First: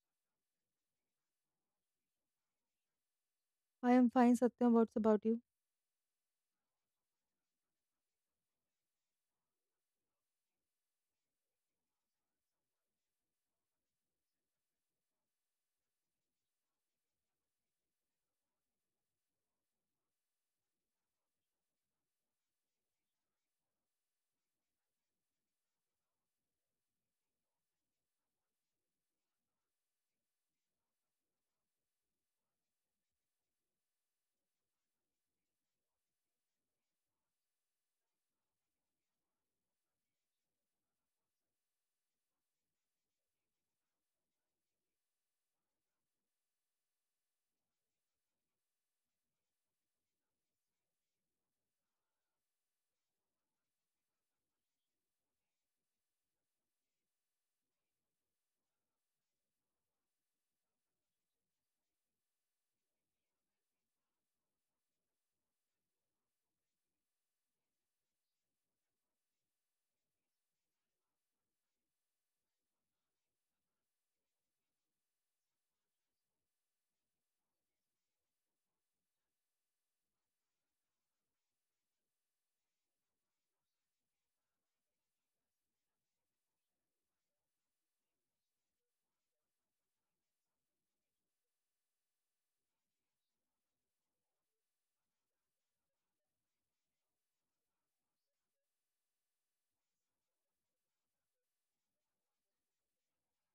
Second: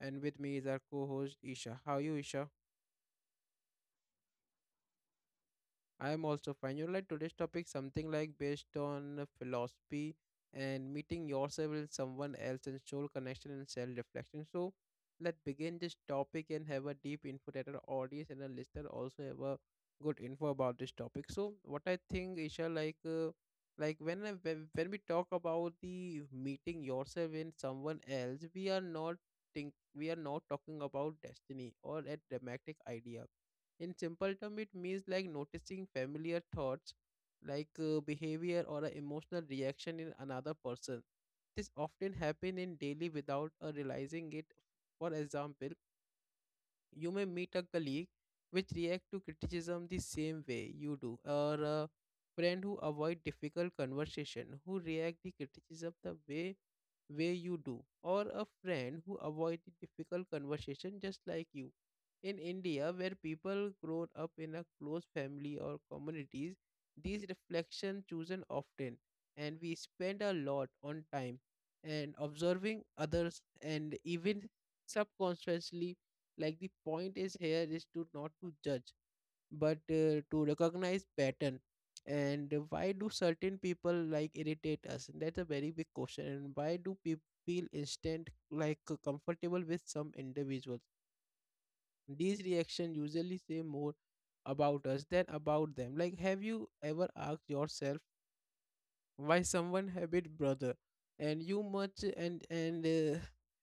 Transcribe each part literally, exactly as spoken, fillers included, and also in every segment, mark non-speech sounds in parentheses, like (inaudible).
and with me is our co-host Isha. How are you Isha? I am fine, Satya. What's about you? I am also fine. You know, like today's topic, something like based on philosophy and meeting yourself with someone else and soul connection and self reflection. So let's begin this topic and have a deep info that our audience and our listener also have a good info about this topic. So what I think, Isha, like uh, like when I- when when we talk about the meeting yourself in someone else, we are not think we are not talking about destiny or a dramatic idea in simple term, it means like noticing familiar thoughts, like uh, behavior or an emotional reaction in another person. This often happen in daily without uh, realizing it. For example, you may meet a colleague which react to criticism the same way you do, or a friend who avoid difficult conversation, who react the criticism the way way you do, or a friend who avoided difficult conversation just like you. In India, where people grow up in a close family or communities, these reflections chosen often, and we spend a lot on time and observing others, and even subconsciously. Like the point is here is to not to judge but uh, to recognize pattern, and why do certain people like irritate us? That's a very big question. And why do people feel instant like uh, comfortable with some individuals? These reactions usually say more about us than about them. Like have you ever asked yourself why someone have it brother and you much and and uh,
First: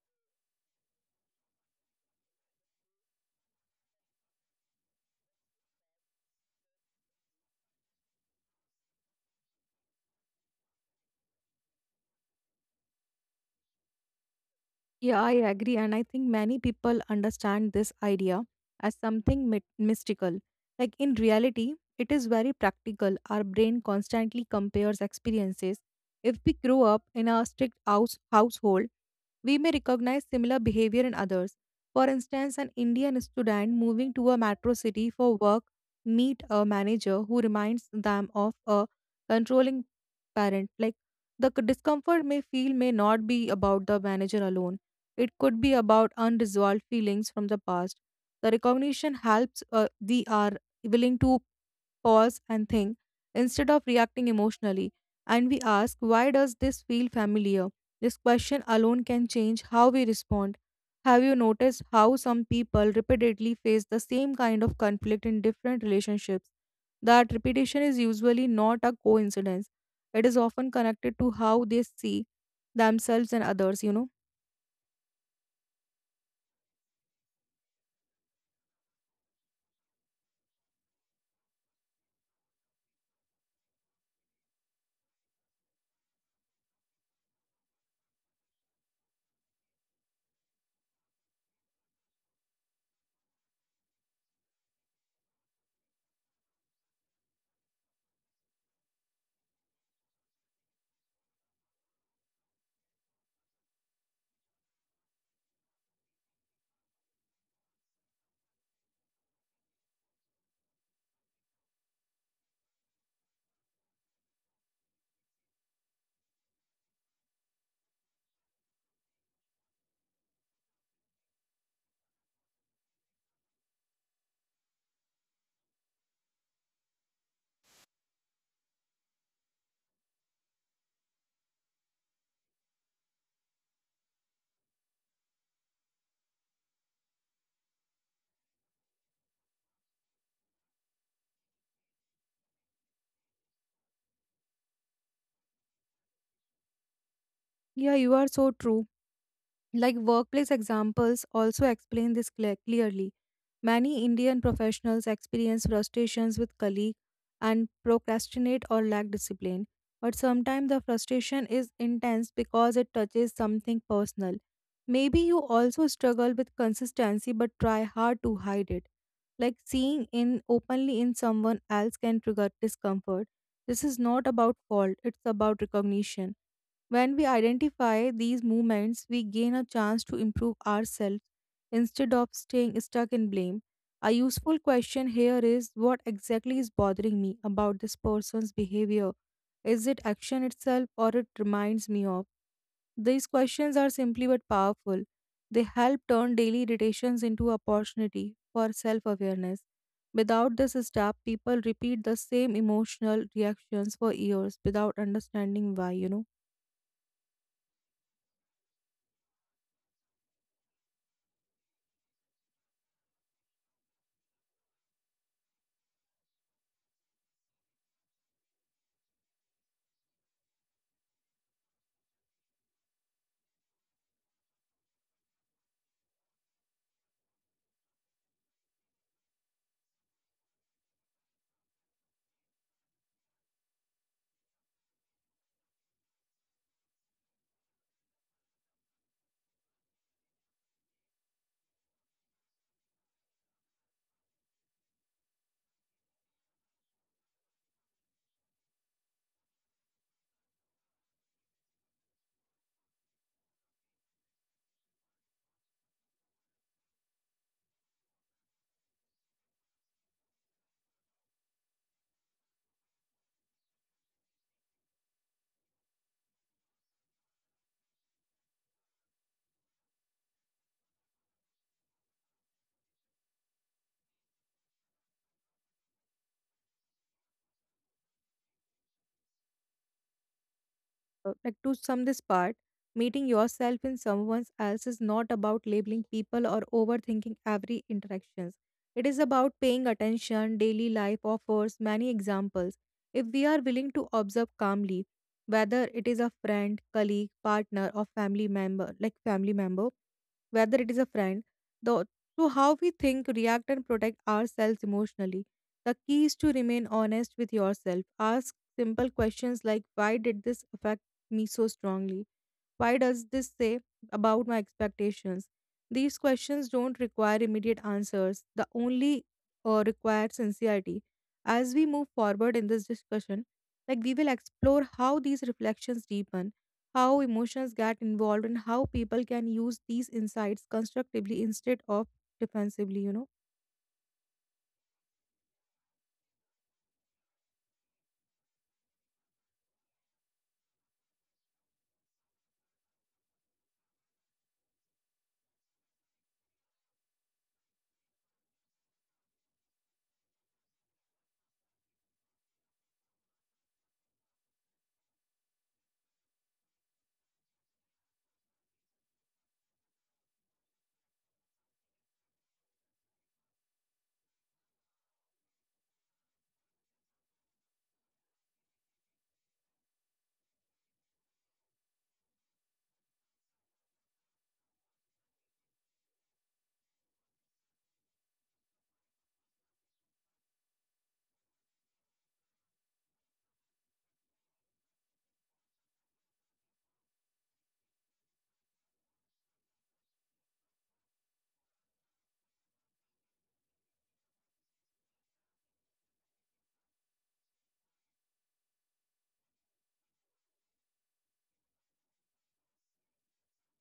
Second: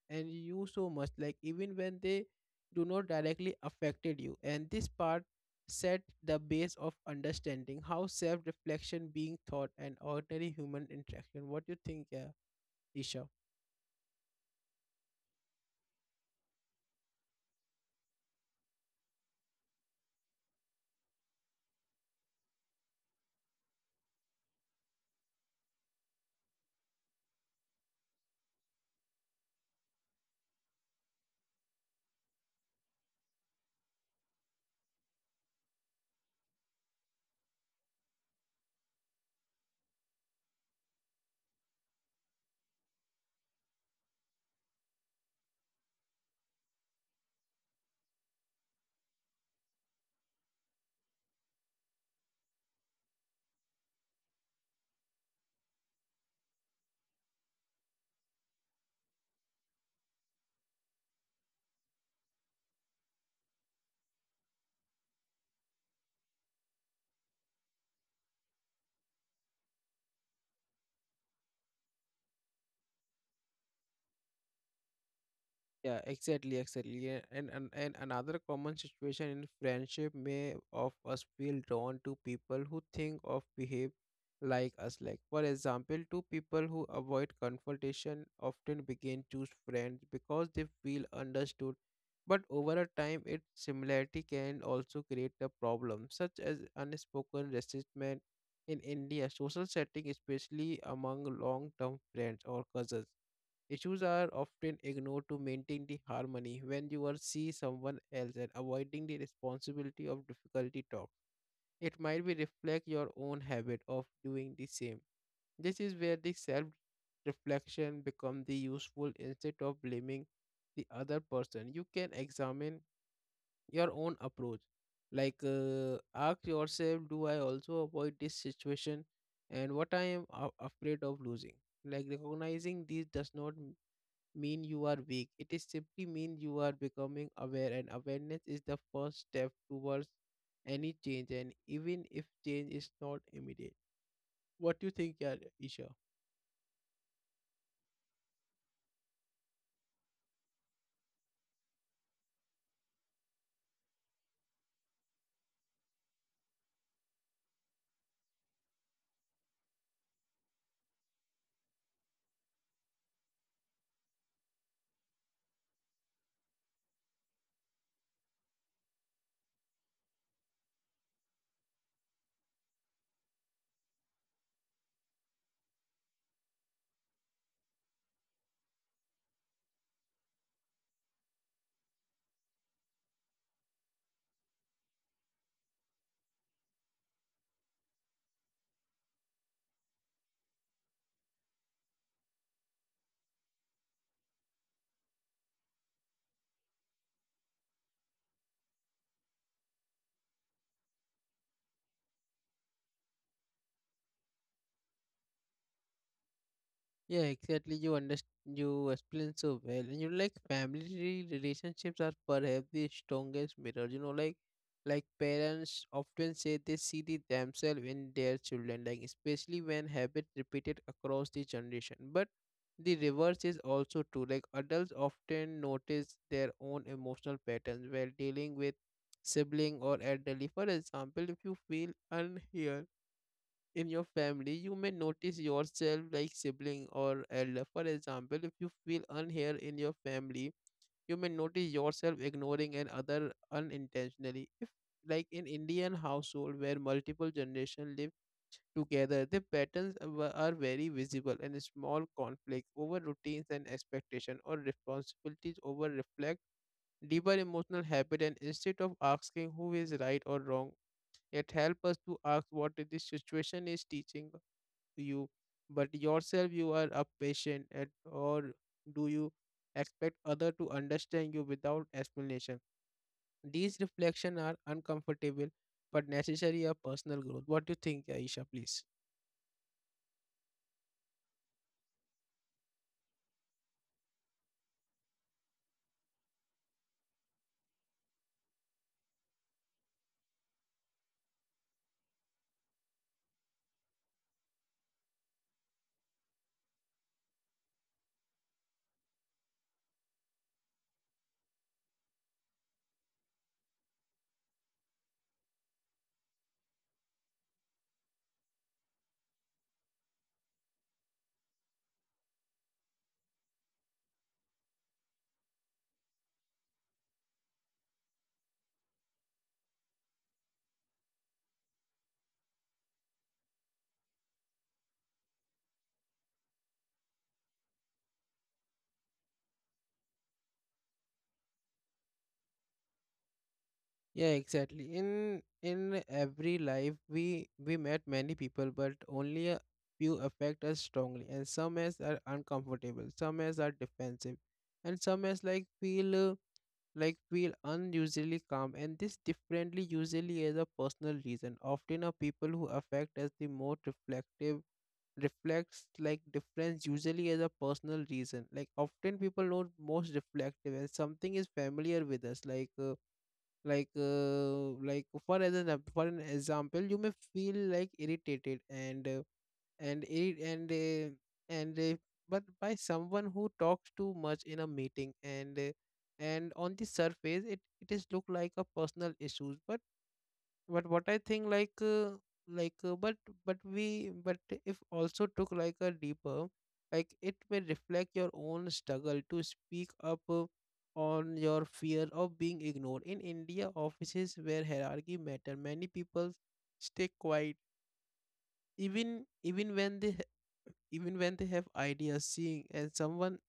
and you so much, like even when they do not directly affected you? And this part set the base of understanding how self reflection being thought and ordinary human interaction. What do you think, yeah, Isha? Yeah, I agree. And I think many people understand this idea as something mit- mystical. Like in reality, it is very practical. Our brain constantly compares experiences. If we grow up in a strict house- household, we may recognize similar behavior in others. For instance, an Indian student moving to a metro city for work meet a manager who reminds them of a controlling parent. Like the c- discomfort may feel may not be about the manager alone, it could be about unresolved feelings from the past. The recognition helps, uh, we are willing to pause and think instead of reacting emotionally, and we ask, why does this feel familiar? This question alone can change how we respond. Have you noticed how some people repeatedly face the same kind of conflict in different relationships? That repetition is usually not a coincidence. It is often connected to how they see themselves and others you know Yeah, exactly, exactly. Yeah. And, and and another common situation in friendship, may of us feel drawn to people who think of behave like us. Like for example, two people who avoid confrontation often begin choose friends because they feel understood. But over a time, its similarity can also create a problem, such as unspoken resentment. In India, social setting, especially among long-term friends or cousins, issues are often ignored to maintain the harmony when you are see someone else and avoiding the responsibility of difficulty talk. It might be reflect your own habit of doing the same. This is where the self reflection become the useful. Instead of blaming the other person, you can examine your own approach. Like uh, ask yourself, do I also avoid this situation, and what I am a- afraid of losing? Like recognizing these does not mean you are weak. It is simply mean you are becoming aware, and awareness is the first step towards any change, and even if change is not immediate. What do you think, yeah, Isha? Yeah, you are so true. Like workplace examples also explain this cle- clearly. Many Indian professionals experience frustrations with colleagues and procrastinate or lack discipline. But sometimes the frustration is intense because it touches something personal. Maybe you also struggle with consistency but try hard to hide it. Like seeing in openly in someone else can trigger discomfort. This is not about fault, it's about recognition. When we identify these movements, we gain a chance to improve ourselves instead of staying stuck in blame. A useful question here is, what exactly is bothering me about this person's behavior? Is it action itself or it reminds me of? These questions are simply but powerful. They help turn daily irritations into opportunity for self awareness. Without this step, people repeat the same emotional reactions for years without understanding why, you know. Yeah, exactly. You understand. You explain so well. And you know, like family relationships are perhaps the strongest mirror. You know, like like parents often say they see the themselves in their children, like especially when habits repeated across the generation. But the reverse is also true. Like adults often notice their own emotional patterns while dealing with sibling or elderly. For example, if you feel unheard in your family, you may notice yourself like sibling or elder. For example, if you feel unheard in your family, you may notice yourself ignoring another unintentionally. If like in Indian household where multiple generations live together, the patterns are ve- are very visible, and small conflicts over routines and expectation or responsibilities over reflect deeper emotional habit. And instead of asking who is right or wrong, it helps us to ask what the situation is teaching you, but yourself you are a patient at, or do you expect other to understand you without explanation? These reflections are uncomfortable but necessary of personal growth. What do you think, Aisha, please? Uh, like to sum this part, meeting yourself in someone else is not about labeling people or overthinking every interactions. It is about paying attention. Daily life offers many examples. If we are willing to observe calmly, whether it is a friend, colleague, partner, or family member, like family member, whether it is a friend, the, to how we think, react, and protect ourselves emotionally. The key is to remain honest with yourself. Ask simple questions like, why did this affect me so strongly? Why does this say about my expectations? These questions don't require immediate answers, the only uh, require sincerity. As we move forward in this discussion, like we will explore how these reflections deepen, how emotions get involved, and how people can use these insights constructively instead of defensively, you know. Yeah, exactly. In in every life we we met many people, but only a few affect us strongly, and some as are uncomfortable, some as are defensive, and some as like feel uh, like feel unusually calm. And this differently usually is a personal reason, often a people who affect as the most reflective reflects like difference usually as a personal reason, like often people know most reflective and something is familiar with us, like uh, like uh, like for as an for an example, you may feel like irritated and uh, and it and uh, and uh, but by someone who talks too much in a meeting, and uh, and on the surface it it is look like a personal issues, but but what I think like uh, like uh, but but we but if also took like a deeper, like it may reflect your own struggle to speak up uh, on your fear of being ignored. In India offices where hierarchy matter, many people stay quiet, even even when they ha- even when they have ideas. Seeing and someone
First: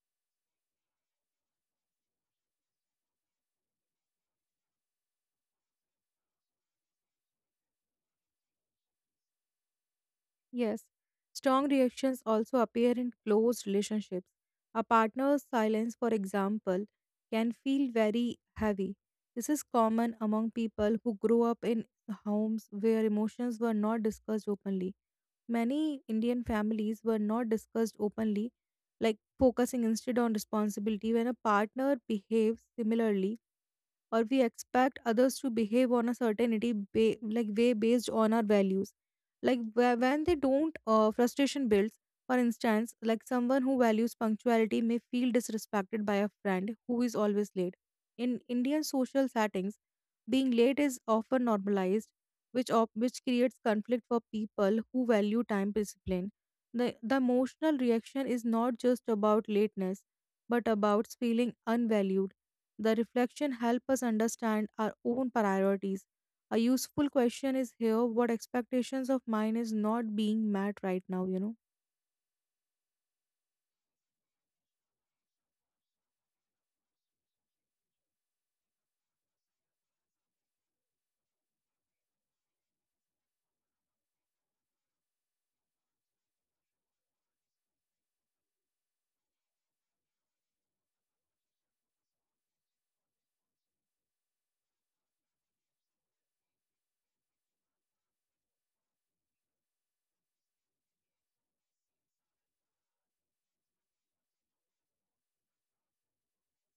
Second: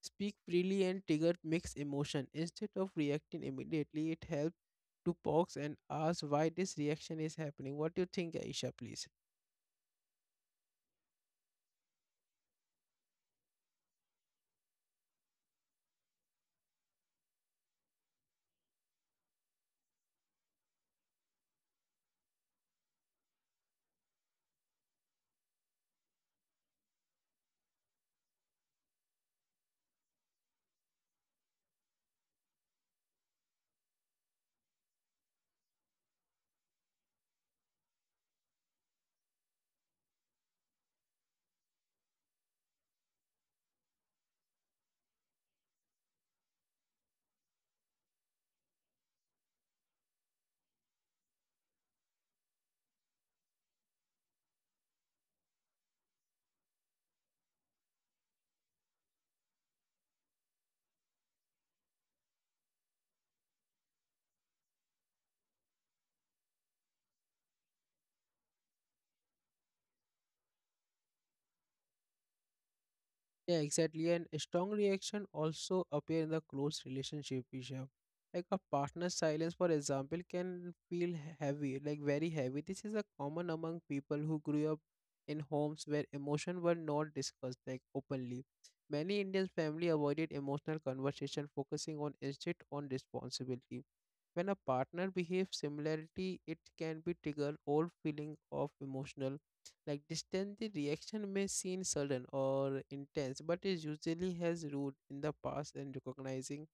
speak freely and trigger mixed emotion, instead of reacting immediately it helps to pause and ask why this reaction is happening. What do you think, Aisha, please? Yes, strong reactions also appear in close relationships. A partner's silence, for example, can feel very heavy. This is common among people who grow up in homes where emotions were not discussed openly. Many Indian families were not discussed openly, like focusing instead on responsibility. When a partner behaves similarly, or we expect others to behave on a certainty ba- like way based on our values, like wh- when they don't, uh, frustration builds. For instance, like someone who values punctuality may feel disrespected by a friend who is always late. In Indian social settings, being late is often normalized, which op- which creates conflict for people who value time discipline. The the emotional reaction is not just about lateness, but about feeling unvalued. The reflection help us understand our own priorities. A useful question is here, what expectations of mine is not being met right now, you know? Yeah, exactly. And a strong reaction also appear in the close relationship we have. Like a partner's silence, for example, can feel heavy, like very heavy. This is a common among people who grew up in homes where emotion were not discussed like openly. Many Indian family avoided emotional conversation, focusing on instead on responsibility. When a partner behaves similarly, it can be trigger old feeling of emotional like distance. The reaction may seem sudden or intense, but it usually has root in the past. And recognizing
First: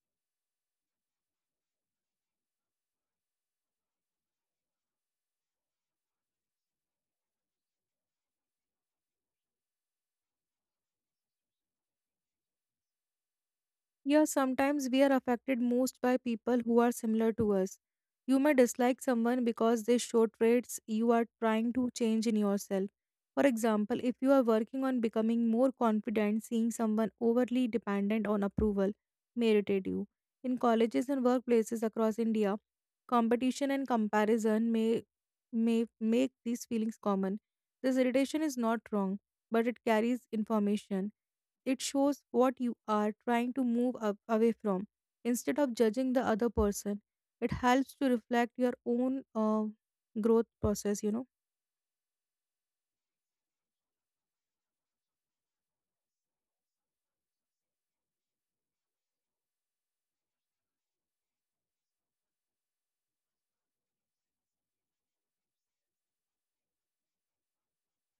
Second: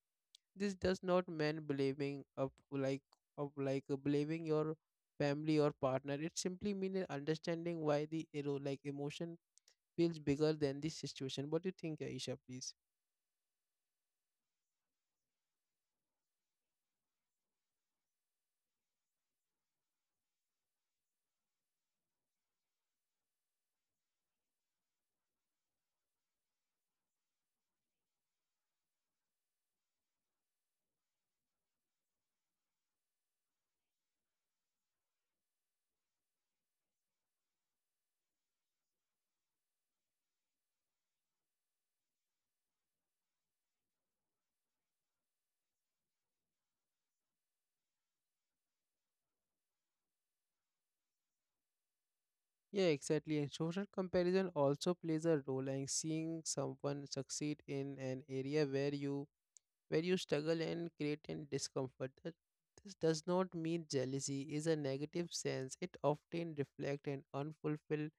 this does not mean blaming of like of like blaming your family or partner. It simply means understanding why the ero like emotion feels bigger than the situation. What do you think, Aisha, please? Yeah, sometimes we are affected most by people who are similar to us. You may dislike someone because they show traits you are trying to change in yourself. For example, if you are working on becoming more confident, seeing someone overly dependent on approval may irritate you. In colleges and workplaces across India, competition and comparison may, may make these feelings common. This irritation is not wrong, but it carries information. It shows what you are trying to move a- away from. Instead of judging the other person, it helps to reflect your own uh, growth process, you know. Yeah, exactly. And social comparison also plays a role, and seeing someone succeed in an area where you where you struggle and create and discomfort. That this does not mean jealousy is a negative sense. It often reflects an unfulfilled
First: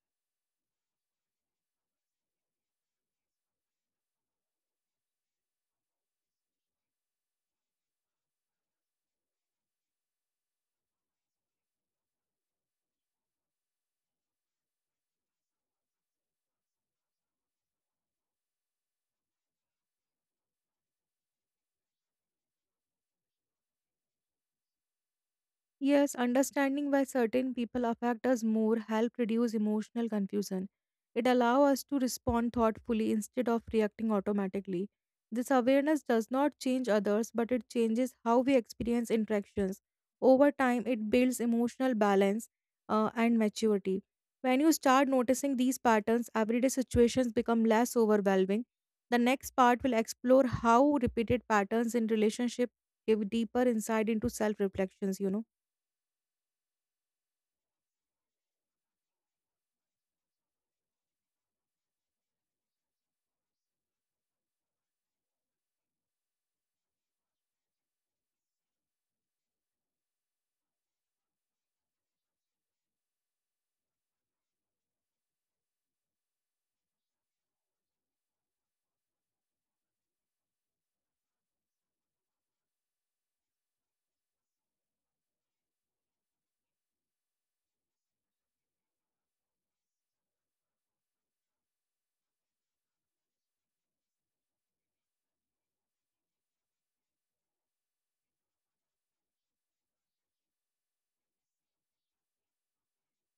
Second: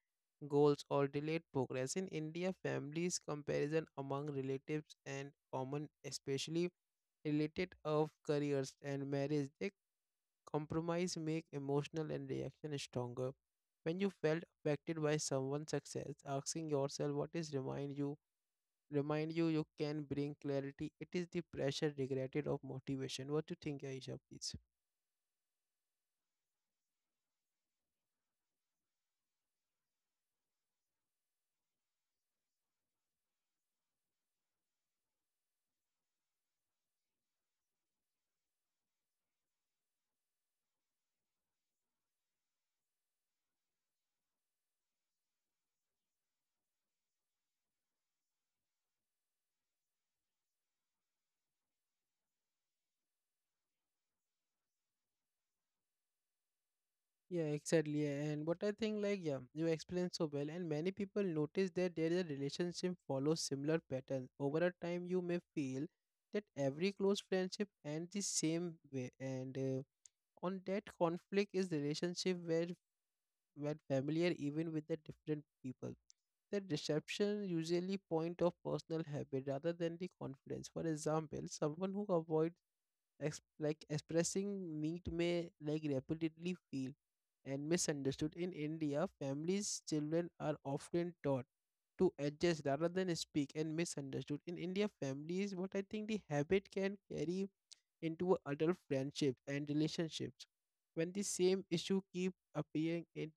goals or delayed progress. In India, families comparison among relatives and common, especially related of careers and marriage. They compromise make emotional and reaction stronger. When you felt affected by someone's success, asking yourself what is remind you remind you you can bring clarity. It is the pressure regretted of motivation. What do you think, Aisha, please? Yes, understanding why certain people affect us more help reduce emotional confusion. It allows us to respond thoughtfully instead of reacting automatically. This awareness does not change others, but it changes how we experience interactions. Over time, it builds emotional balance uh, and maturity. When you start noticing these patterns, everyday situations become less overwhelming. The next part will explore how repeated patterns in relationship give deeper insight into self reflections, you know. Yeah, exactly. And what I think, like, yeah, you explained so well, and many people notice that their relationship follows similar patterns. Over a time, you may feel that every close friendship ends the same way, and uh, on that conflict is relationship where when familiar even with the different people. The deception usually point of personal habit rather than the confidence. For example, someone who avoids ex- like expressing need may like repeatedly feel and misunderstood. In India, families children are often taught to adjust rather than speak and misunderstood. In India, families what I think the habit can carry into adult friendships and relationships when the same issue keep appearing in,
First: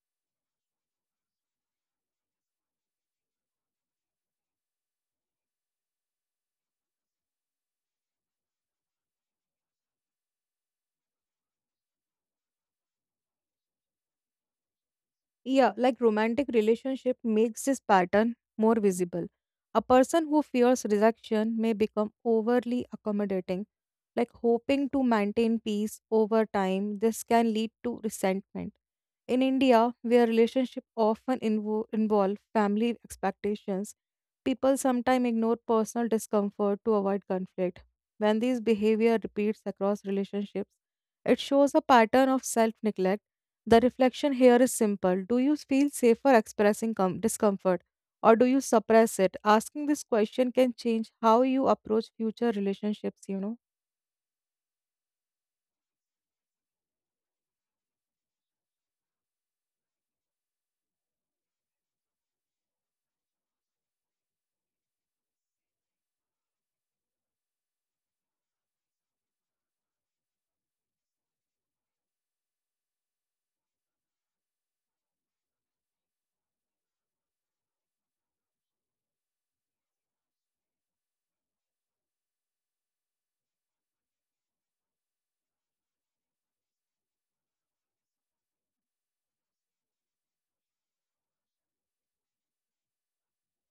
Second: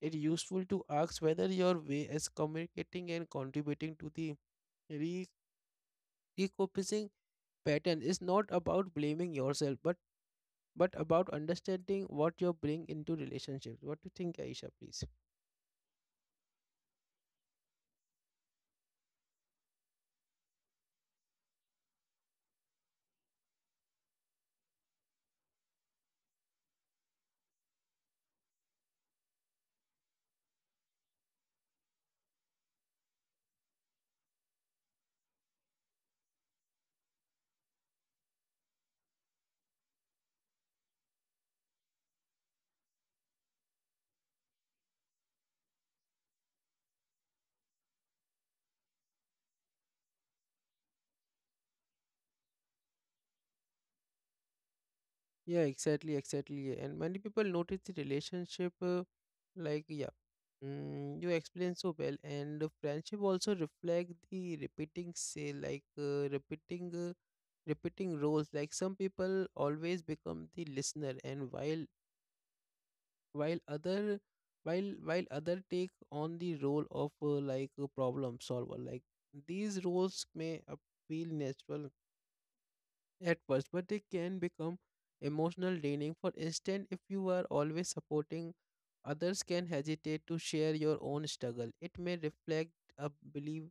it's useful to ask whether your way is communicating and contributing to the re- repurposing pattern, is not about blaming yourself, but but about understanding what you bring into relationships. What do you think, Aisha? Please. Yeah, like romantic relationship makes this pattern more visible. A person who fears rejection may become overly accommodating, like hoping to maintain peace over time. This can lead to resentment. In India, where relationships often invo- involve family expectations, people sometimes ignore personal discomfort to avoid conflict. When this behavior repeats across relationships, it shows a pattern of self neglect. The reflection here is simple. Do you feel safer expressing com- discomfort, or do you suppress it? Asking this question can change how you approach future relationships, you know. Yeah, exactly, exactly. And many people notice the relationship, uh, like yeah, mm, you explain so well. And the friendship also reflect the repeating say like uh, repeating. Uh, repeating roles, like some people always become the listener, and while while other while while other take on the role of uh, like a problem solver. Like these roles may appeal natural at first, but they can become emotional draining. For instance, if you are always supporting others, can hesitate to share your own struggle. It may reflect a belief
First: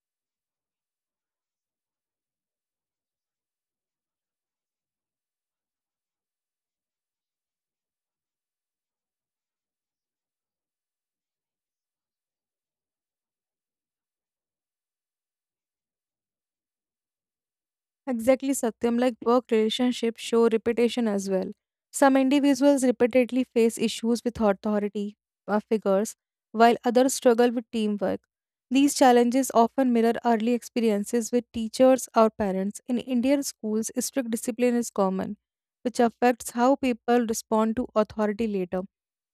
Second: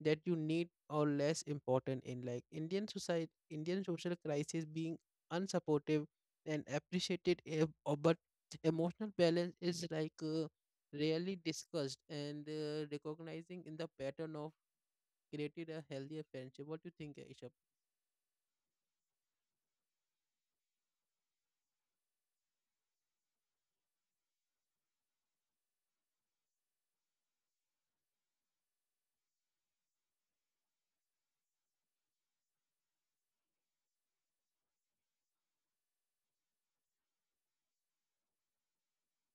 that you need or less important in like Indian society. Indian social crisis being unsupportive and appreciated, eh, uh, but emotional balance is like uh, rarely discussed, and uh, recognizing in the pattern of created a healthier friendship. What do you think, Aisha? Exactly, Satyam. Like work relationships show reputation as well. Some individuals repeatedly face issues with authority uh, figures, while others struggle with teamwork. These challenges often mirror early experiences with teachers or parents. In Indian schools, strict discipline is common, which affects how people respond to authority later.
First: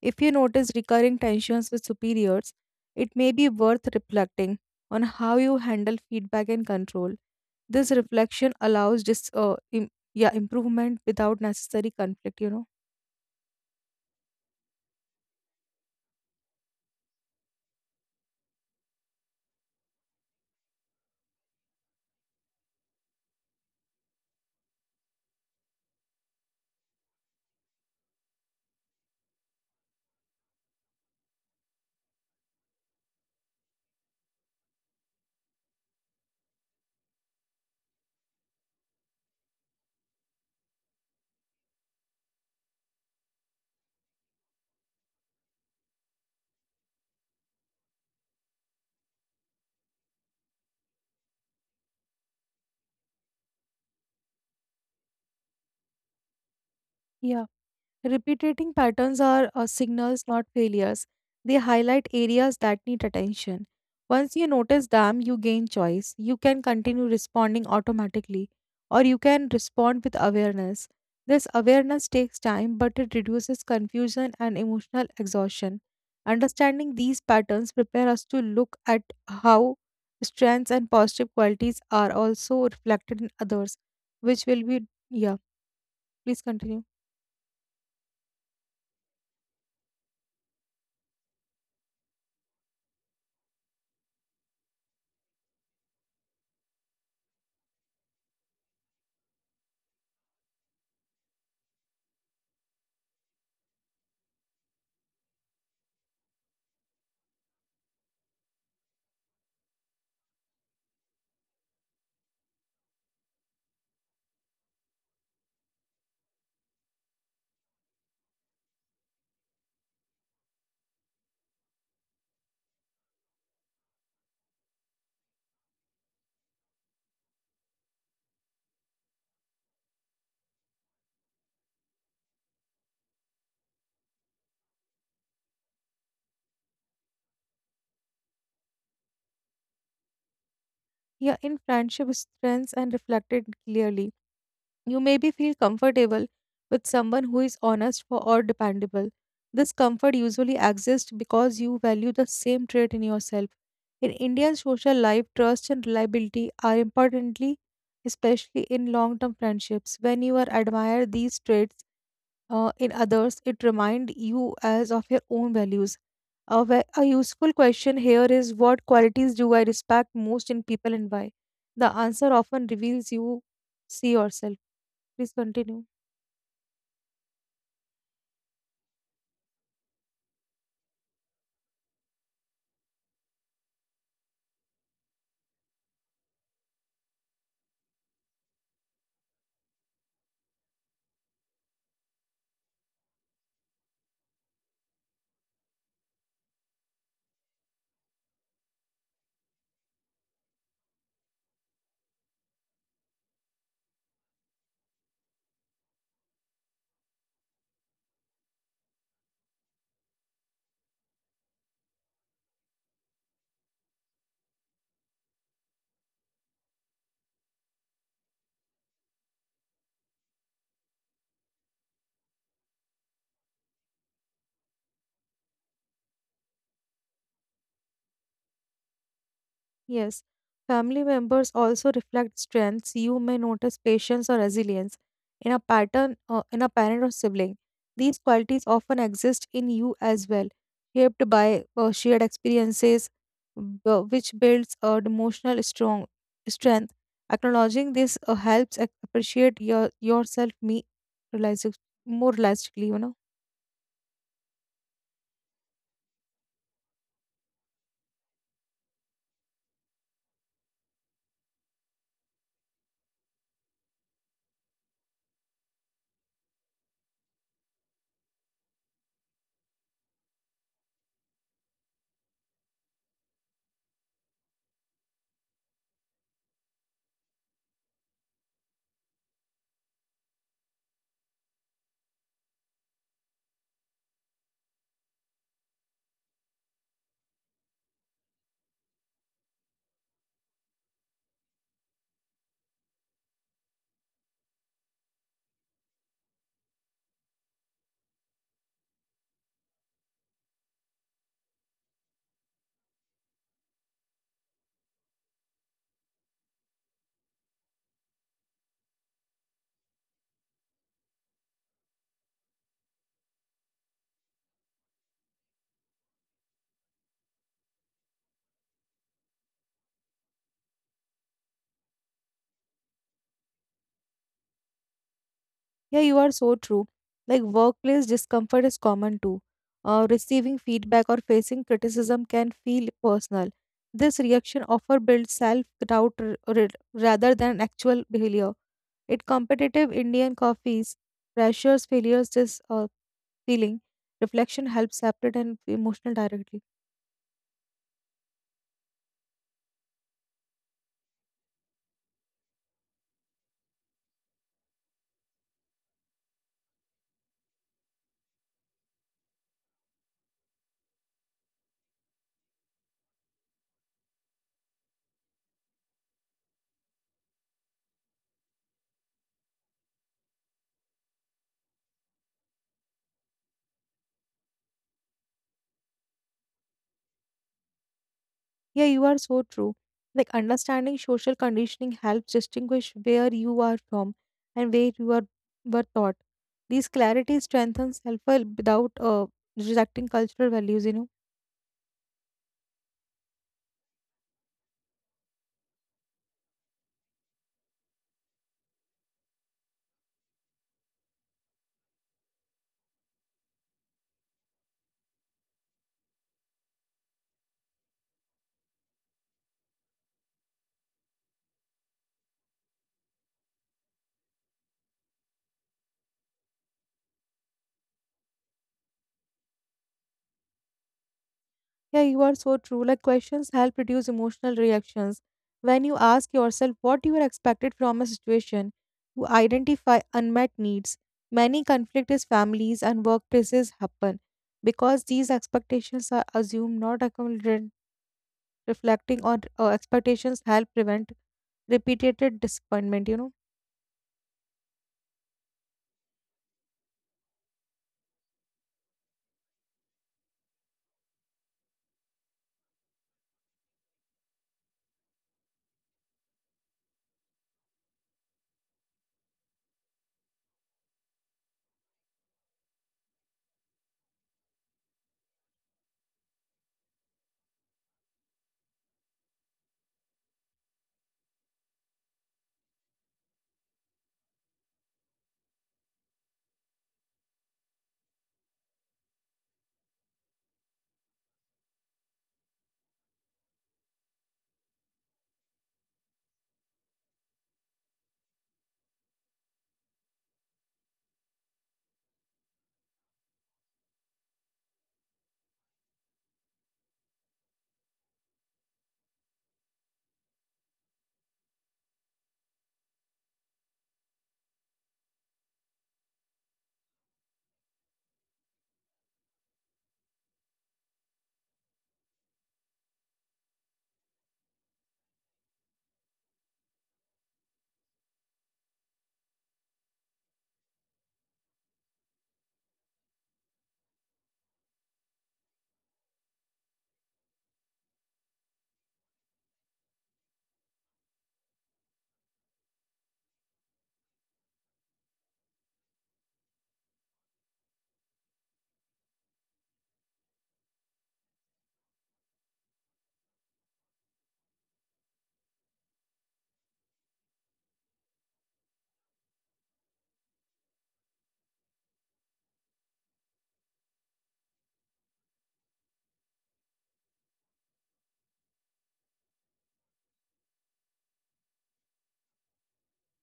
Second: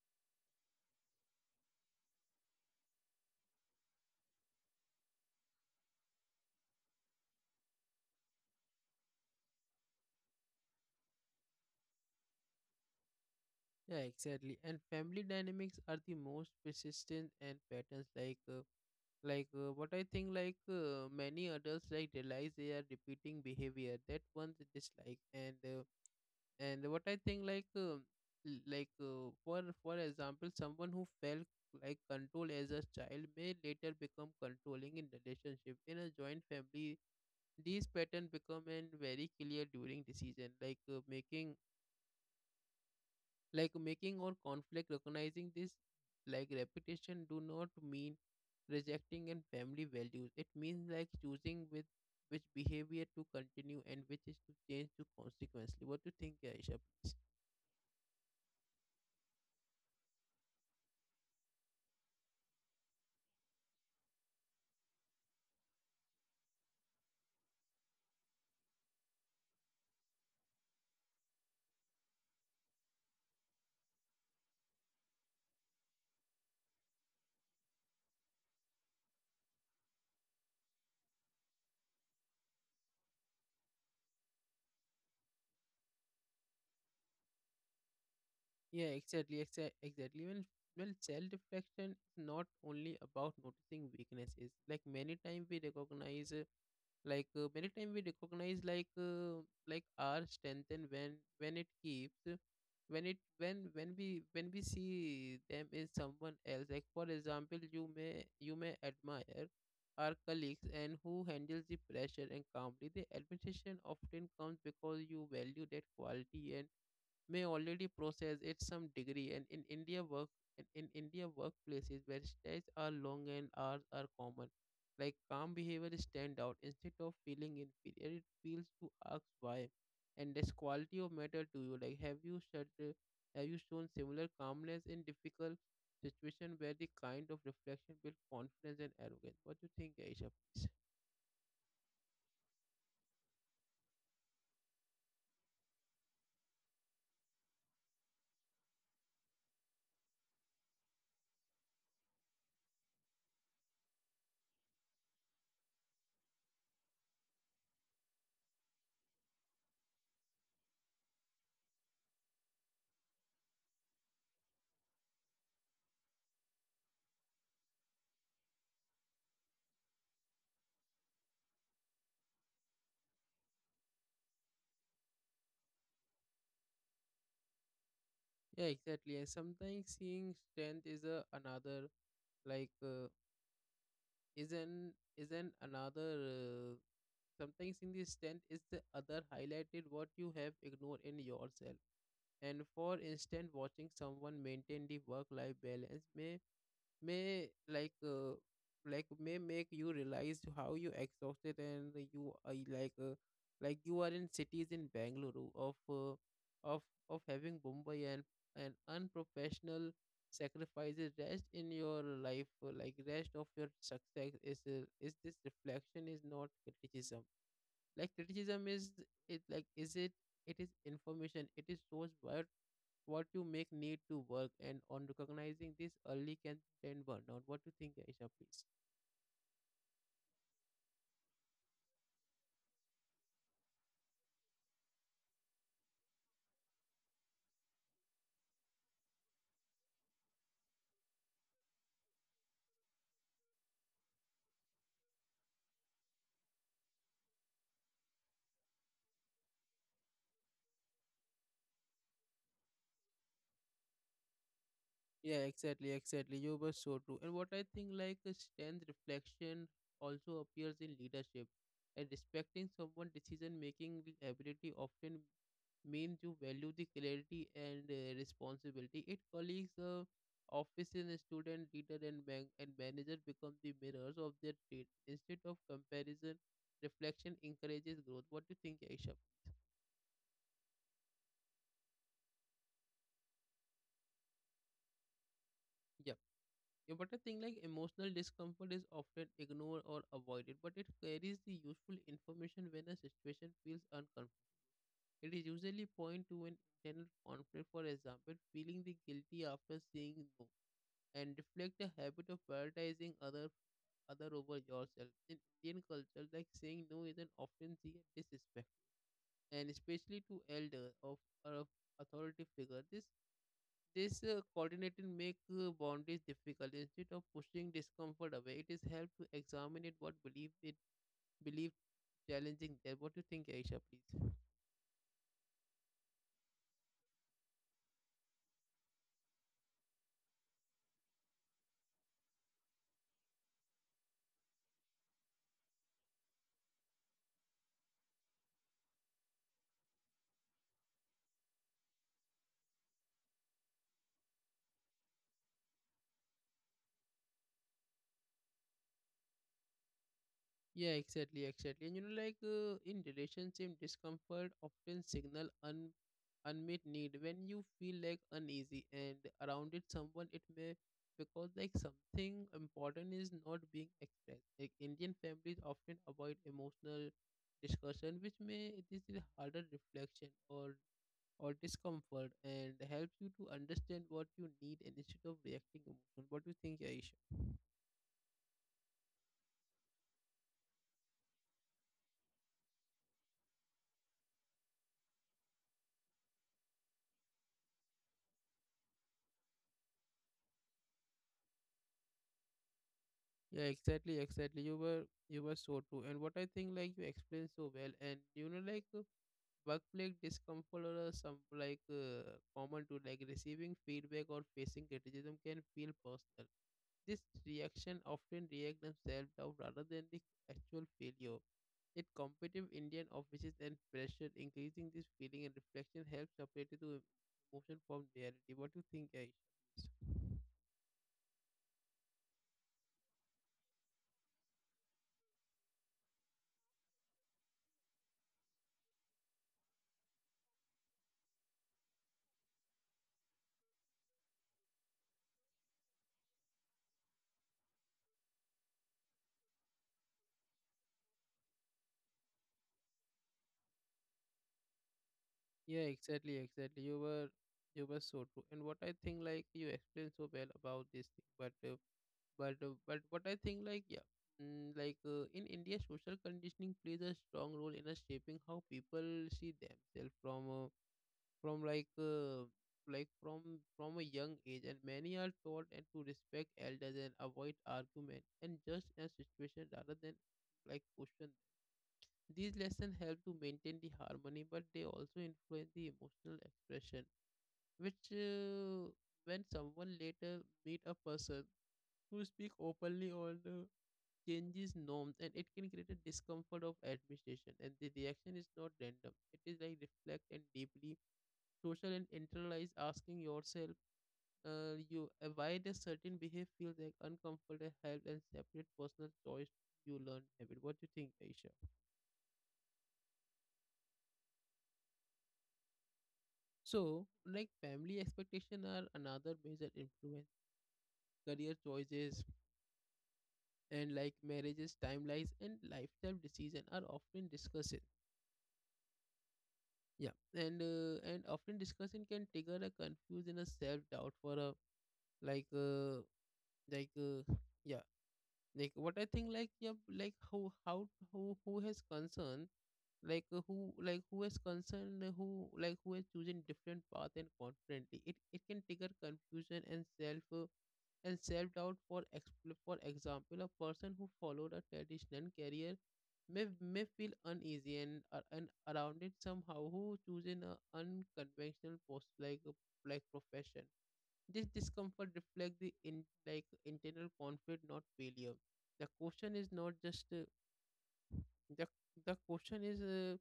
If you notice recurring tensions with superiors, it may be worth reflecting on how you handle feedback and control. This reflection allows just uh, im- yeah, improvement without necessary conflict. You know. Yeah, exactly. And family dynamics are the most persistent and patterns like. Uh, like uh, what I think like uh, many adults like realize they are repeating behavior that one they dislike, and uh, and what I think like uh, l- like uh, for for example, someone who felt like control as a child may later become controlling in relationship in a joint family. These patterns become and very clear during decision like uh, making like making or conflict. Recognizing this like repetition do not mean rejecting and family values. It means like choosing with which behavior to continue and which is to change to consequently. What do you think, Aisha, please? Yeah. Repeating patterns are uh, signals, not failures. They highlight areas that need attention. Once you notice them, you gain choice. You can continue responding automatically, or you can respond with awareness. This awareness takes time, but it reduces confusion and emotional exhaustion. Understanding these patterns prepare us to look at how strengths and positive qualities are also reflected in others, which will be, yeah, please continue. Yeah, exactly, exa- exactly. Well, well, self-reflection is not only about noticing weaknesses. Like many times we recognize, uh, like uh, many times we recognize, like uh, like our strength and when when it keeps, uh, when it when when we when we see them in someone else. Like for example, you may you may admire our colleagues and who handles the pressure and calmly. The admiration often comes because you value that quality and may already process it some degree and in India work in, in India workplaces where days are long and hours are common. Like calm behavior is stand out, instead of feeling inferior, it feels to ask why. And this quality of matter to you. Like have you shut have you shown similar calmness in difficult situation where the kind of reflection build confidence and arrogance? What do you think, Aisha, please? Yeah, in friendship, strengths and reflected clearly. You maybe feel comfortable with someone who is honest for, or dependable. This comfort usually exists because you value the same trait in yourself. In Indian social life, trust and reliability are importantly, especially in long term friendships. When you are admire these traits, uh, in others it remind you as of your own values. A, ve- a useful question here is, what qualities do I respect most in people and why? The answer often reveals you see yourself. Please continue. Yeah, exactly. And sometimes seeing strength is a another like uh, Isn't isn't another uh, sometimes in this stand is the other highlighted what you have ignored in yourself. And for instance, watching someone maintain the work-life balance may may like uh, like may make you realize how you exhausted and you are like uh, like you are in cities in Bangalore of uh, of of having Mumbai and an unprofessional sacrifices rest in your life uh, like rest of your success is uh, is this reflection is not criticism, like criticism is, it like is it it is information, it is source where what you make need to work and on recognizing this early can prevent burnout. What do you think, Aisha, please? Yes, family members also reflect strengths. You may notice patience or resilience in a pattern, uh, in a parent or sibling. These qualities often exist in you as well, shaped by uh, shared experiences, b- which builds uh, emotional strong strength. Acknowledging this uh, helps ac- appreciate your yourself me realistic, more realistically. You know. Yeah, exactly, exactly. You were so true. And what I think, like, uh, strength reflection also appears in leadership. And respecting someone's decision making ability often means you value the clarity and uh, responsibility. It colleagues, uh, office and student, leader and bank and manager become the mirrors of their trade. Instead of comparison, reflection encourages growth. What do you think, Aisha? Yeah. Yeah, but I think like emotional discomfort is often ignored or avoided, but it carries the useful information when a situation feels uncomfortable. It is usually point to an internal conflict, for example, feeling the guilty after saying no and reflect a habit of prioritizing other other over yourself. In Indian culture, like saying no is an often seen as disrespect, and especially to elder of or of authority figure. This this uh, coordinating make uh, boundaries difficult. Instead of pushing discomfort away, it is help to examine it what believe it believe challenging there. What do you think, Aisha, please? Yeah, you are so true. Like workplace discomfort is common too. Uh, receiving feedback or facing criticism can feel personal. This reaction often builds self-doubt r- r- rather than actual failure. It competitive Indian coffees, pressures, failures, this uh, feeling, reflection helps separate and emotional directly. Yeah, exactly, exactly. And you know, like uh, in relationship, discomfort often signal un unmet need. When you feel like uneasy and around it, someone it may because like something important is not being expressed. Like Indian families often avoid emotional discussion, which may this is harder reflection or or discomfort and helps you to understand what you need and instead of reacting emotion. What do you think, Aish? Yeah, you are so true. Like understanding social conditioning helps distinguish where you are from and where you are were taught. These clarity strengthens self-help without uh, rejecting cultural values, you know. Yeah, exactly, exactly. You were you were so true. And what I think like you explained so well and you know like uh, workplace discomfort or uh, some like uh, common to like receiving feedback or facing criticism can feel personal. This reaction often react and self-doubt rather than the actual failure. Yet competitive Indian offices and pressure increasing this feeling and reflection helps separate the emotion from reality. What do you think, Aisha? Yeah, you are so true. Like questions help reduce emotional reactions. When you ask yourself what you are expected from a situation, you identify unmet needs. Many conflict is families and workplaces happen because these expectations are assumed, not accommodated. Reflecting on uh, expectations help prevent repeated disappointment, you know. Yeah, exactly, exactly. You were you were so true. And what I think like you explained so well about this thing, but uh, but uh, but what I think like yeah, mm, like uh, in India, social conditioning plays a strong role in us shaping how people see themselves from uh, from like uh, like from from a young age, and many are taught and to respect elders and avoid argument and judge a situation rather than like question. These lessons help to maintain the harmony, but they also influence the emotional expression, which uh, when someone later meet a person who speak openly on uh, changes norms, and it can create a discomfort of administration, and the reaction is not random. It is like reflect and deeply social and internalize asking yourself uh, you uh, why does certain behavior feel like uncomfortable help and separate personal choice you learn habit. What do you think, Aisha? So, like family expectation are another major influence. Career choices and like marriages, timelines, and lifestyle decision are often discussed. Yeah, and uh, and often discussion can trigger a confusion, a self doubt for a like uh, like uh, yeah like what I think like yeah like how how who who has concern like uh, who like who is concerned uh, who like who is choosing different path and confidently, it it can trigger confusion and self uh, and self doubt for expl- for example a person who followed a traditional career may may feel uneasy and uh, and around it somehow who choosing a unconventional post like a like profession. This discomfort reflects the in like internal conflict, not failure. The question is not just uh, the the question is uh,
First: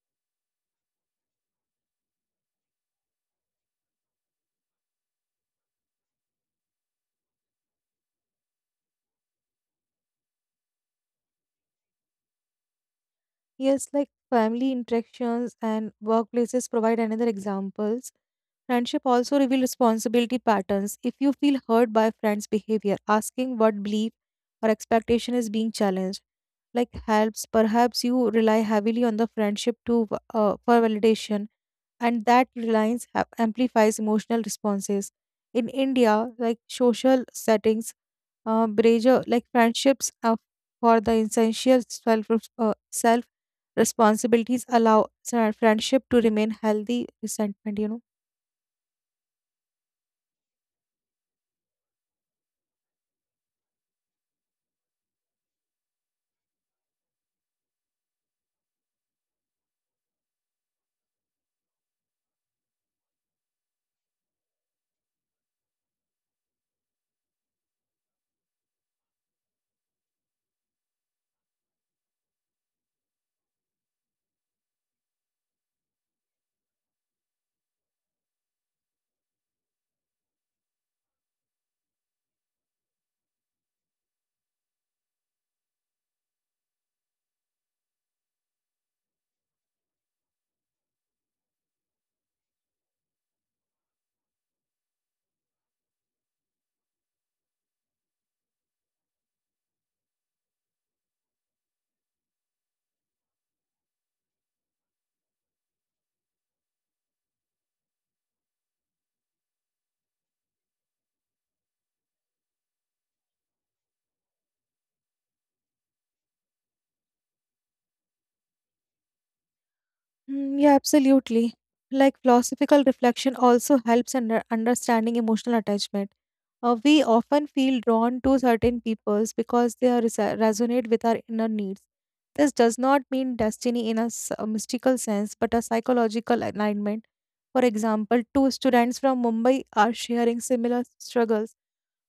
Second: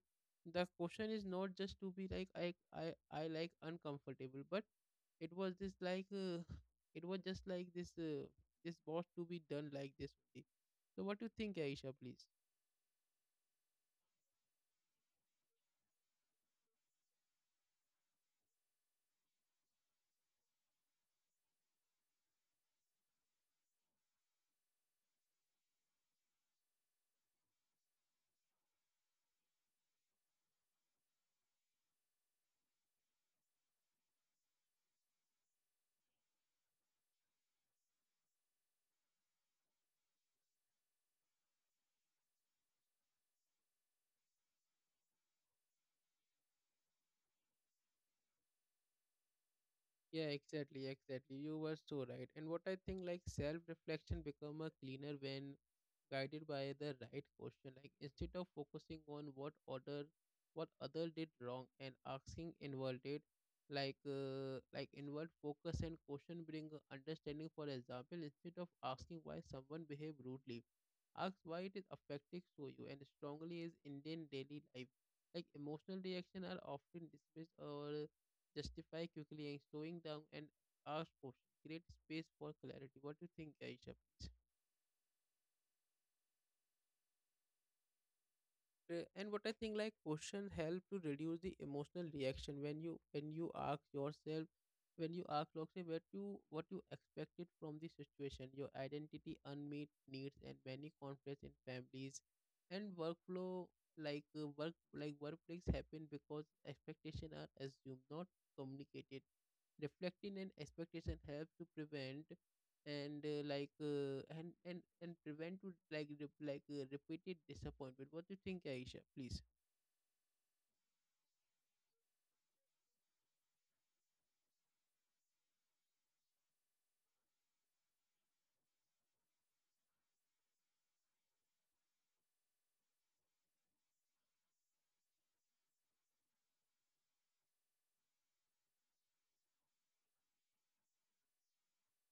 The question is not just to be like I I I like uncomfortable, but it was this like uh, (laughs) it was just like this uh, this boss to be done like this only. So what do you think, Aisha? Please. Yes, like family interactions and workplaces provide another examples. Friendship also reveal responsibility patterns. If you feel hurt by friends behavior, asking what belief or expectation is being challenged like helps. Perhaps you rely heavily on the friendship to, uh, for validation, and that reliance ha- amplifies emotional responses. In India, like social settings, uh, brazier, like friendships uh, for the essential self uh, self responsibilities allow sa- friendship to remain healthy resentment. You know. Yeah, exactly, exactly. You were so right. And what I think like self-reflection become a cleaner when guided by the right question. Like instead of focusing on what other what other did wrong and asking inward like uh, like inward focus and question bring a understanding. For example, instead of asking why someone behave rudely, ask why it is affecting so you and strongly is Indian daily life. Like emotional reaction are often dismissed or justify quickly and slowing down and ask questions. Create space for clarity. What do you think, Aisha? Uh, And what I think like questions help to reduce the emotional reaction when you when you ask yourself when you ask yourself what you what you expected from the situation, your identity, unmet needs and many conflicts in families and workflow, like uh, work like workplace happen because expectations are assumed, not communicated. Reflecting an expectation helps to prevent and uh, like uh, and and and prevent to like re- like uh, repeated disappointment. What do you think, Aisha, please? Mm, yeah, absolutely. Like philosophical reflection also helps in under- understanding emotional attachment. Uh, we often feel drawn to certain peoples because they are resa- resonate with our inner needs. This does not mean destiny in a, s- a mystical sense, but a psychological alignment. For example, two students from Mumbai are sharing similar struggles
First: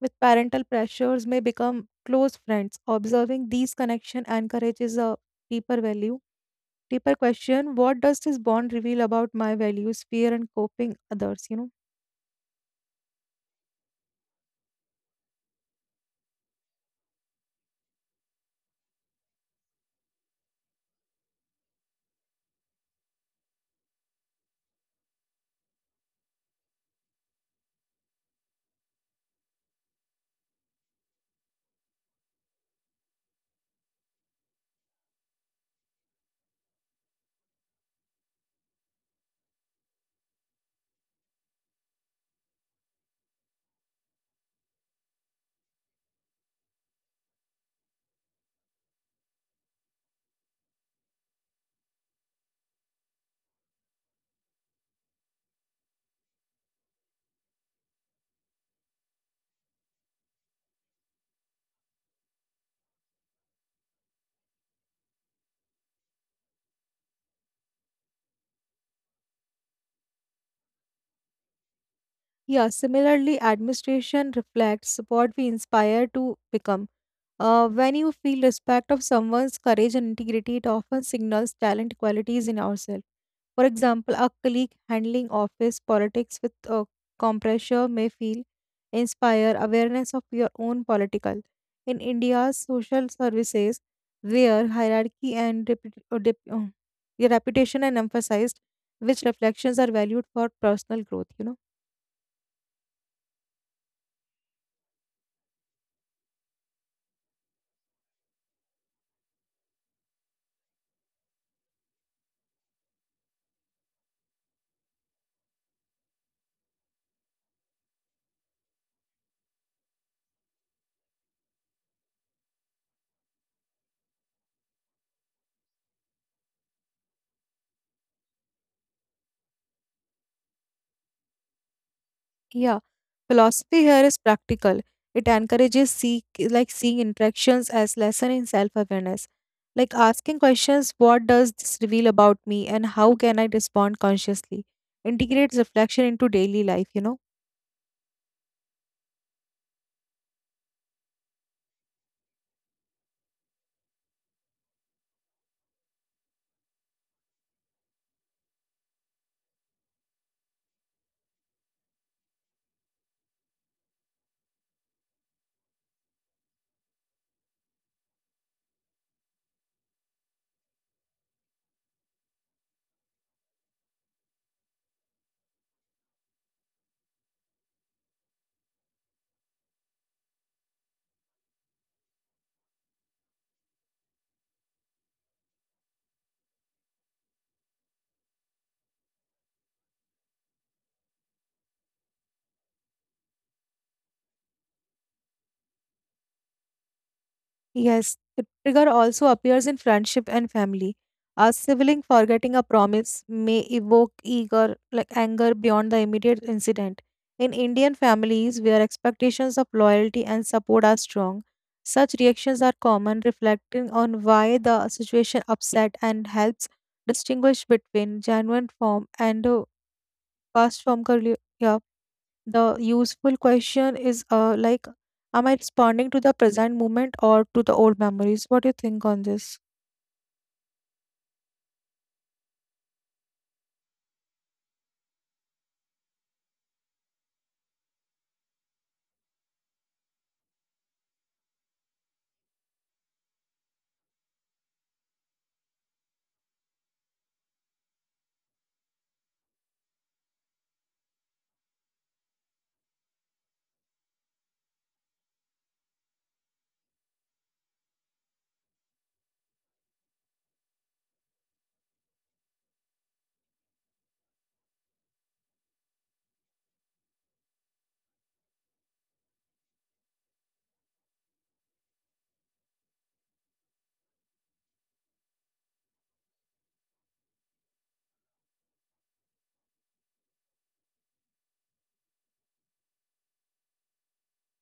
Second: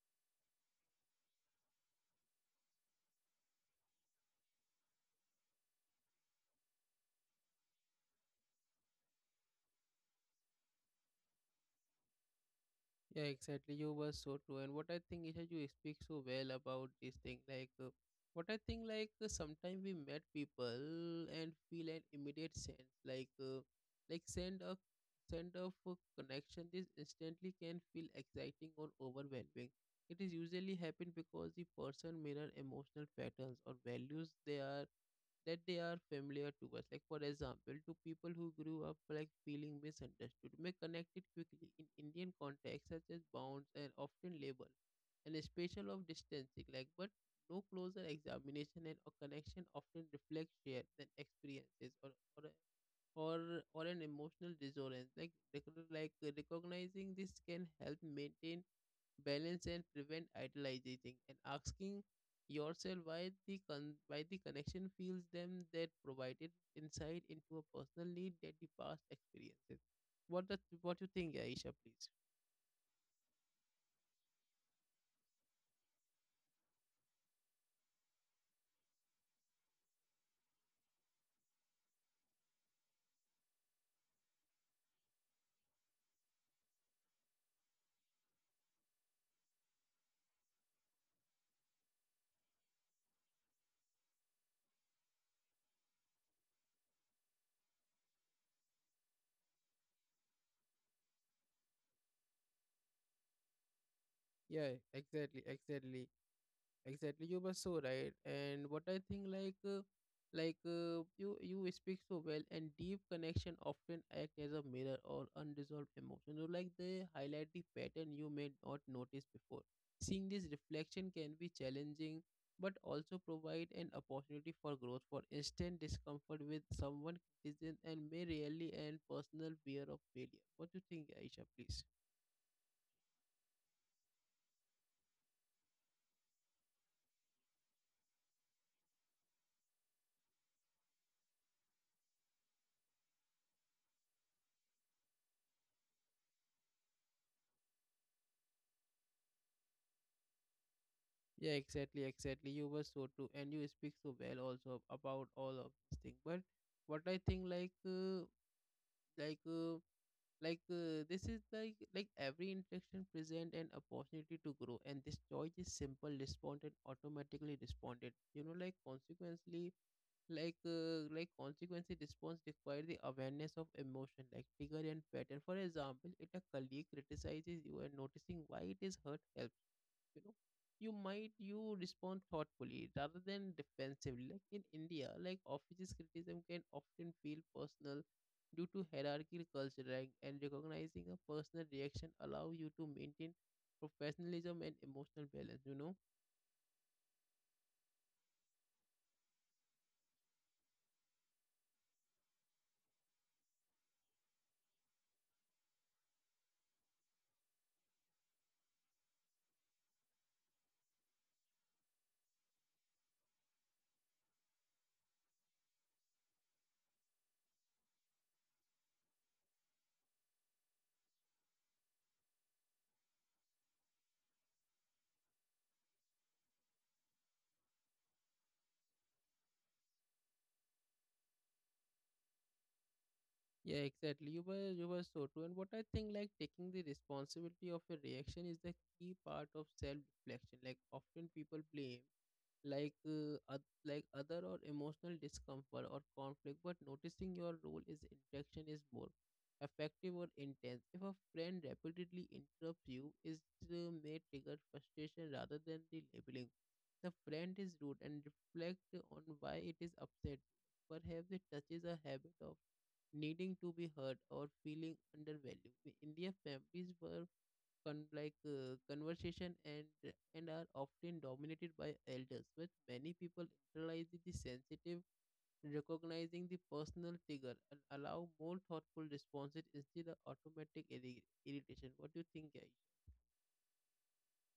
with parental pressures may become close friends. Observing these connections encourages a deeper value, deeper question, what does this bond reveal about my values, fear, and coping others, you know? Yeah, exactly. You were so true. And what I think is that you speak so well about this thing like uh, what I think like uh, sometimes we met people and feel an immediate sense like uh, like send a send of a connection. This instantly can feel exciting or overwhelming. It is usually happen because the person mirror emotional patterns or values they are that they are familiar to us. Like, for example, to people who grew up like feeling misunderstood may connect it quickly in Indian context, such as bounds and often label and spatial of distancing. Like, but no closer examination and a connection often reflects shared than experiences or or a- or or an emotional resonance. Like, recog- like recognizing this can help maintain balance and prevent idolizing, and asking yourself why the con- why the connection feels them that provided insight into a personal need that the past experiences. What does what you think, Aisha, please? Yeah, similarly administration reflects what we inspire to become. Uh, when you feel respect of someone's courage and integrity, it often signals talent qualities in ourselves. For example, a colleague handling office politics with uh, composure may feel inspire awareness of your own political. In India's social services, where hierarchy and reput- uh, dep- uh, your reputation are emphasized, which reflections are valued for personal growth. You know. Yeah, exactly, exactly. Exactly, you were so right. And what I think, like, uh, like uh, you you speak so well, and deep connection often act as a mirror or unresolved emotion. So, like, they highlight the pattern you may not notice before. Seeing this reflection can be challenging, but also provide an opportunity for growth. For instant discomfort with someone criticism and may really end personal fear of failure. What do you think, Aisha? Please. Yeah. Philosophy here is practical. It encourages seek, like seeing interactions as lesson in self-awareness. Like asking questions, what does this reveal about me, and how can I respond consciously? Integrates reflection into daily life, you know. Yeah, exactly, exactly. You were so true, and you speak so well also about all of these things. But what I think, like, uh, like, uh, like, uh, this is like, like every interaction present an opportunity to grow, and this choice is simple, responded automatically responded. You know, like consequently, like, uh, like consequently response require the awareness of emotion, like trigger and pattern. For example, if a colleague criticizes you and noticing why it is hurt helps, you know you might you respond thoughtfully rather than defensively, like in India, like offices criticism can often feel personal due to hierarchical culture rank, and recognizing a personal reaction allow you to maintain professionalism and emotional balance, you know Yes, the trigger also appears in friendship and family. A sibling forgetting a promise may evoke eager, like anger beyond the immediate incident. In Indian families where expectations of loyalty and support are strong, such reactions are common. Reflecting on why the situation upset and helps distinguish between genuine form and uh, cast form. The useful question is, uh, like, am I responding to the present moment or to the old memories? What do you think on this? yeah, exactly, you were you were so true. And what I think, like taking the responsibility of your reaction is the key part of self reflection. Like often people blame like uh, oth- like other or emotional discomfort or conflict, but noticing your role is interaction is more effective or intense. If a friend repeatedly interrupts you is uh, may trigger frustration, rather than the labeling the friend is rude and reflect on why it is upset. Perhaps it touches a habit of needing to be heard or feeling undervalued in their families, were con- like uh, conversation and and are often dominated by elders, with many people internalizing the sensitive, recognizing the personal trigger, and allow more thoughtful responses instead of automatic irri- irritation. What do you think, guys?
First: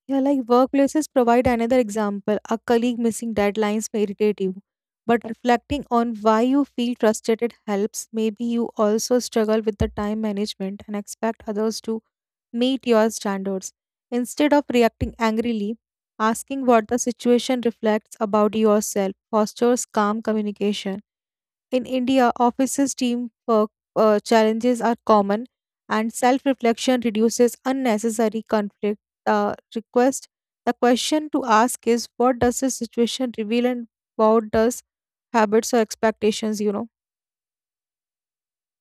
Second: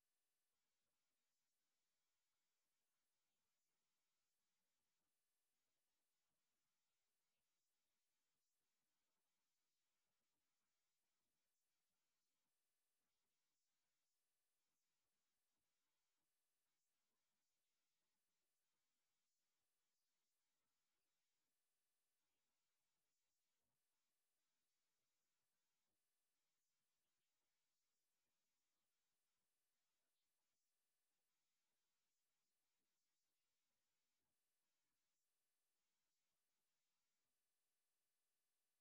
Yeah, like workplaces provide another example. A colleague missing deadlines may irritate you, but reflecting on why you feel frustrated helps. Maybe you also struggle with the time management and expect others to meet your standards. Instead of reacting angrily, asking what the situation reflects about yourself fosters calm communication. In India, offices teamwork uh, challenges are common, and self reflection reduces unnecessary conflict. The request, the question to ask is, what does the situation reveal, and what does habits or expectations, you know?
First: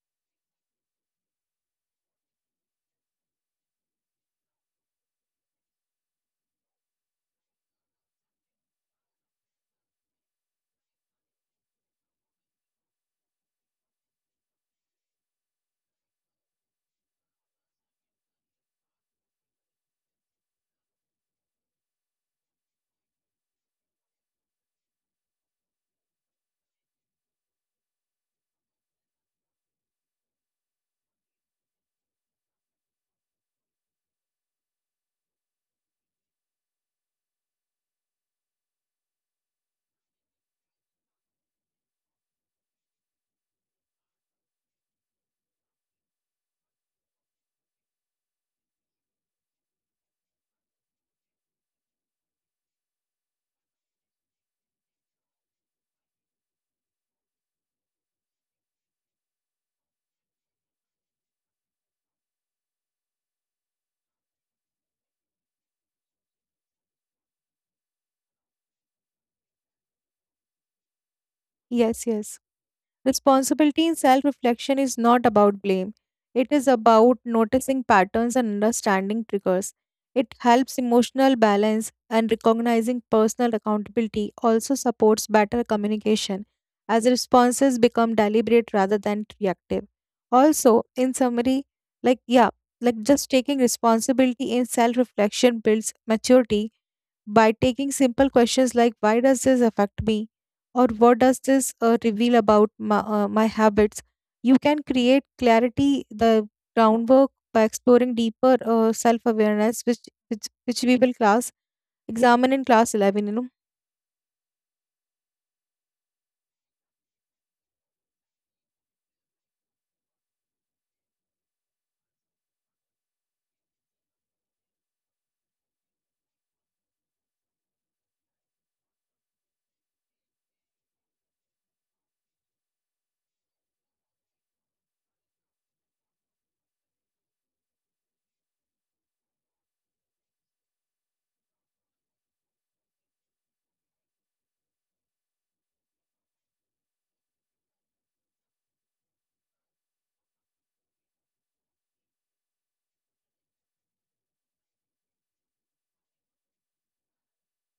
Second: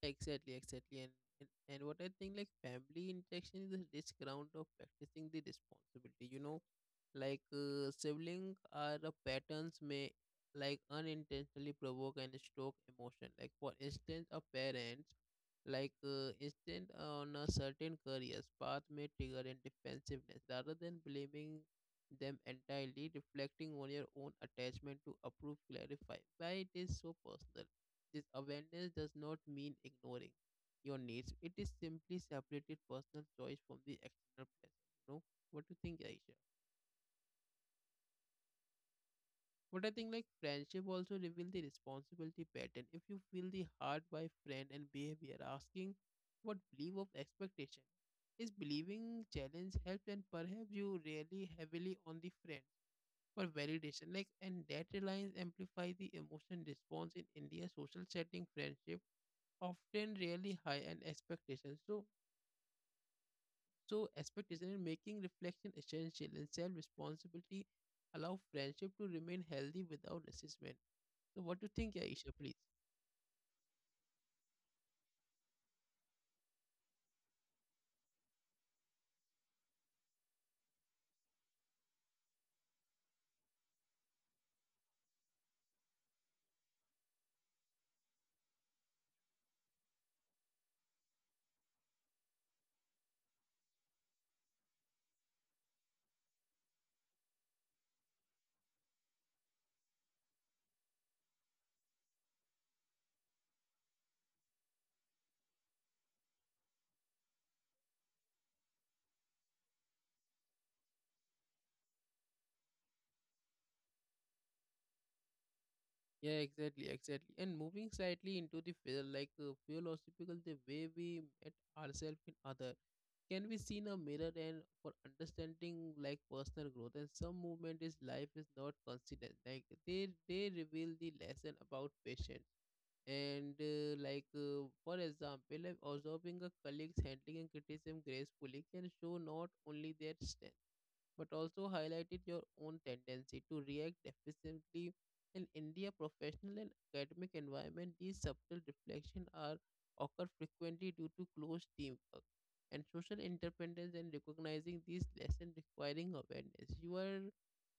Exactly, exactly. And, and and what I think, like family interaction is a rich ground of practicing the responsibility. You know, like uh, sibling are the patterns may like unintentionally provoke and stroke emotion. Like for instance, a parent like uh, instant on a certain career's path may trigger in defensiveness, rather than blaming them entirely, reflecting on your own attachment to approve clarify why it is so personal. This awareness does not mean ignoring your needs. It is simply separated personal choice from the external pressure. You know, what do you think, Aisha? What I think, like friendship also reveal the responsibility pattern. If you feel the hard by friend and behavior, asking what belief of expectation is believing challenge help, and perhaps you rely heavily on the friend for validation. Like, and that reliance amplify the emotion response in India social setting, friendship often really high and expectations. So, so expectation in making reflection essential, and self-responsibility allow friendship to remain healthy without resentment. So, what do you think, Yes, Aisha, yes. please? Responsibility in self reflection is not about blame. It is about noticing patterns and understanding triggers. It helps emotional balance, and recognizing personal accountability also supports better communication as responses become deliberate rather than reactive. Also, in summary, like, yeah, like just taking responsibility in self reflection builds maturity by taking simple questions like, why does this affect me, or what does this uh, reveal about my, uh, my habits? You can create clarity the groundwork by exploring deeper uh, self-awareness, which, which which we will class examine in class eleven, you know. Yeah, exactly, exactly. And moving slightly into the field, like uh, philosophical, the way we met ourselves in other can be seen a mirror and for understanding like personal growth and some movement is life is not consistent, like they they reveal the lesson about patience. And uh, like uh, for example, if observing a colleague's handling and criticism gracefully can show not only their strength, but also highlighted your own tendency to react deficiently. In India professional and academic environment, these subtle reflections are occur frequently due to close teamwork and social interdependence, and recognizing these lessons requiring awareness. You are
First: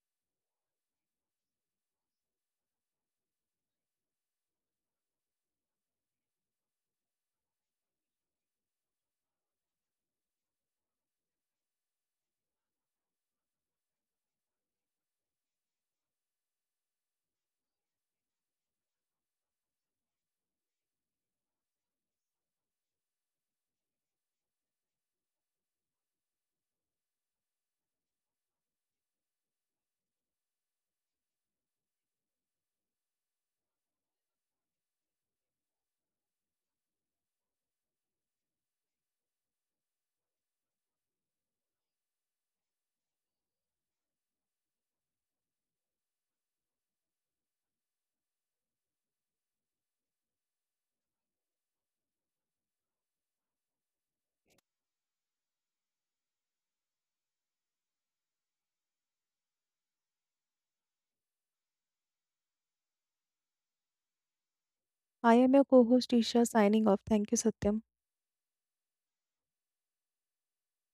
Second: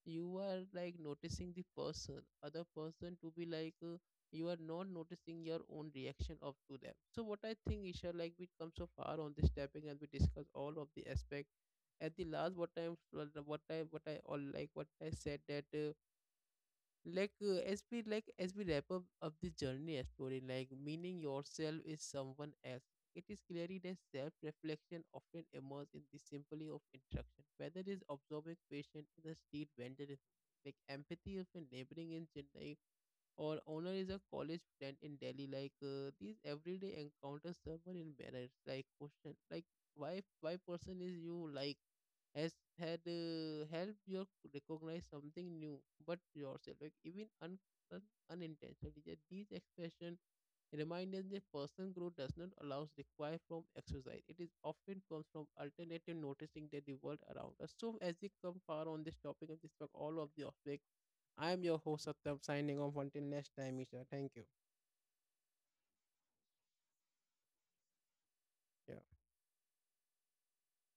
you are like noticing the person other person to be like uh, you are not noticing your own reaction of to them. So what I think, Isha, like we come so far on this topic and we discuss all of the aspect. At the last, what i what i what i all like what I said that uh, like uh, as we like as we wrap up of the journey as story, like meaning yourself is someone else, it is clearly that self-reflection often emerges in the simply of interaction, whether it is observing patient in the street vendor in- like empathy of a neighboring in Chennai or owner is a college friend in Delhi. Like uh, these everyday encounters someone in manners. Like question, like why why person is you like has had uh, helped you recognize something new, but yourself like even un, un unintentionally. That these expression remind us that personal growth does not allows require from exercise. It is often comes from alternative noticing that the world around us. So as we come far on this topic of this talk, all of the aspect, I am your host, Satyam, signing off until next time, Isha. Thank you. I am your co-host Isha, signing off. Thank you, Satyam. Yeah.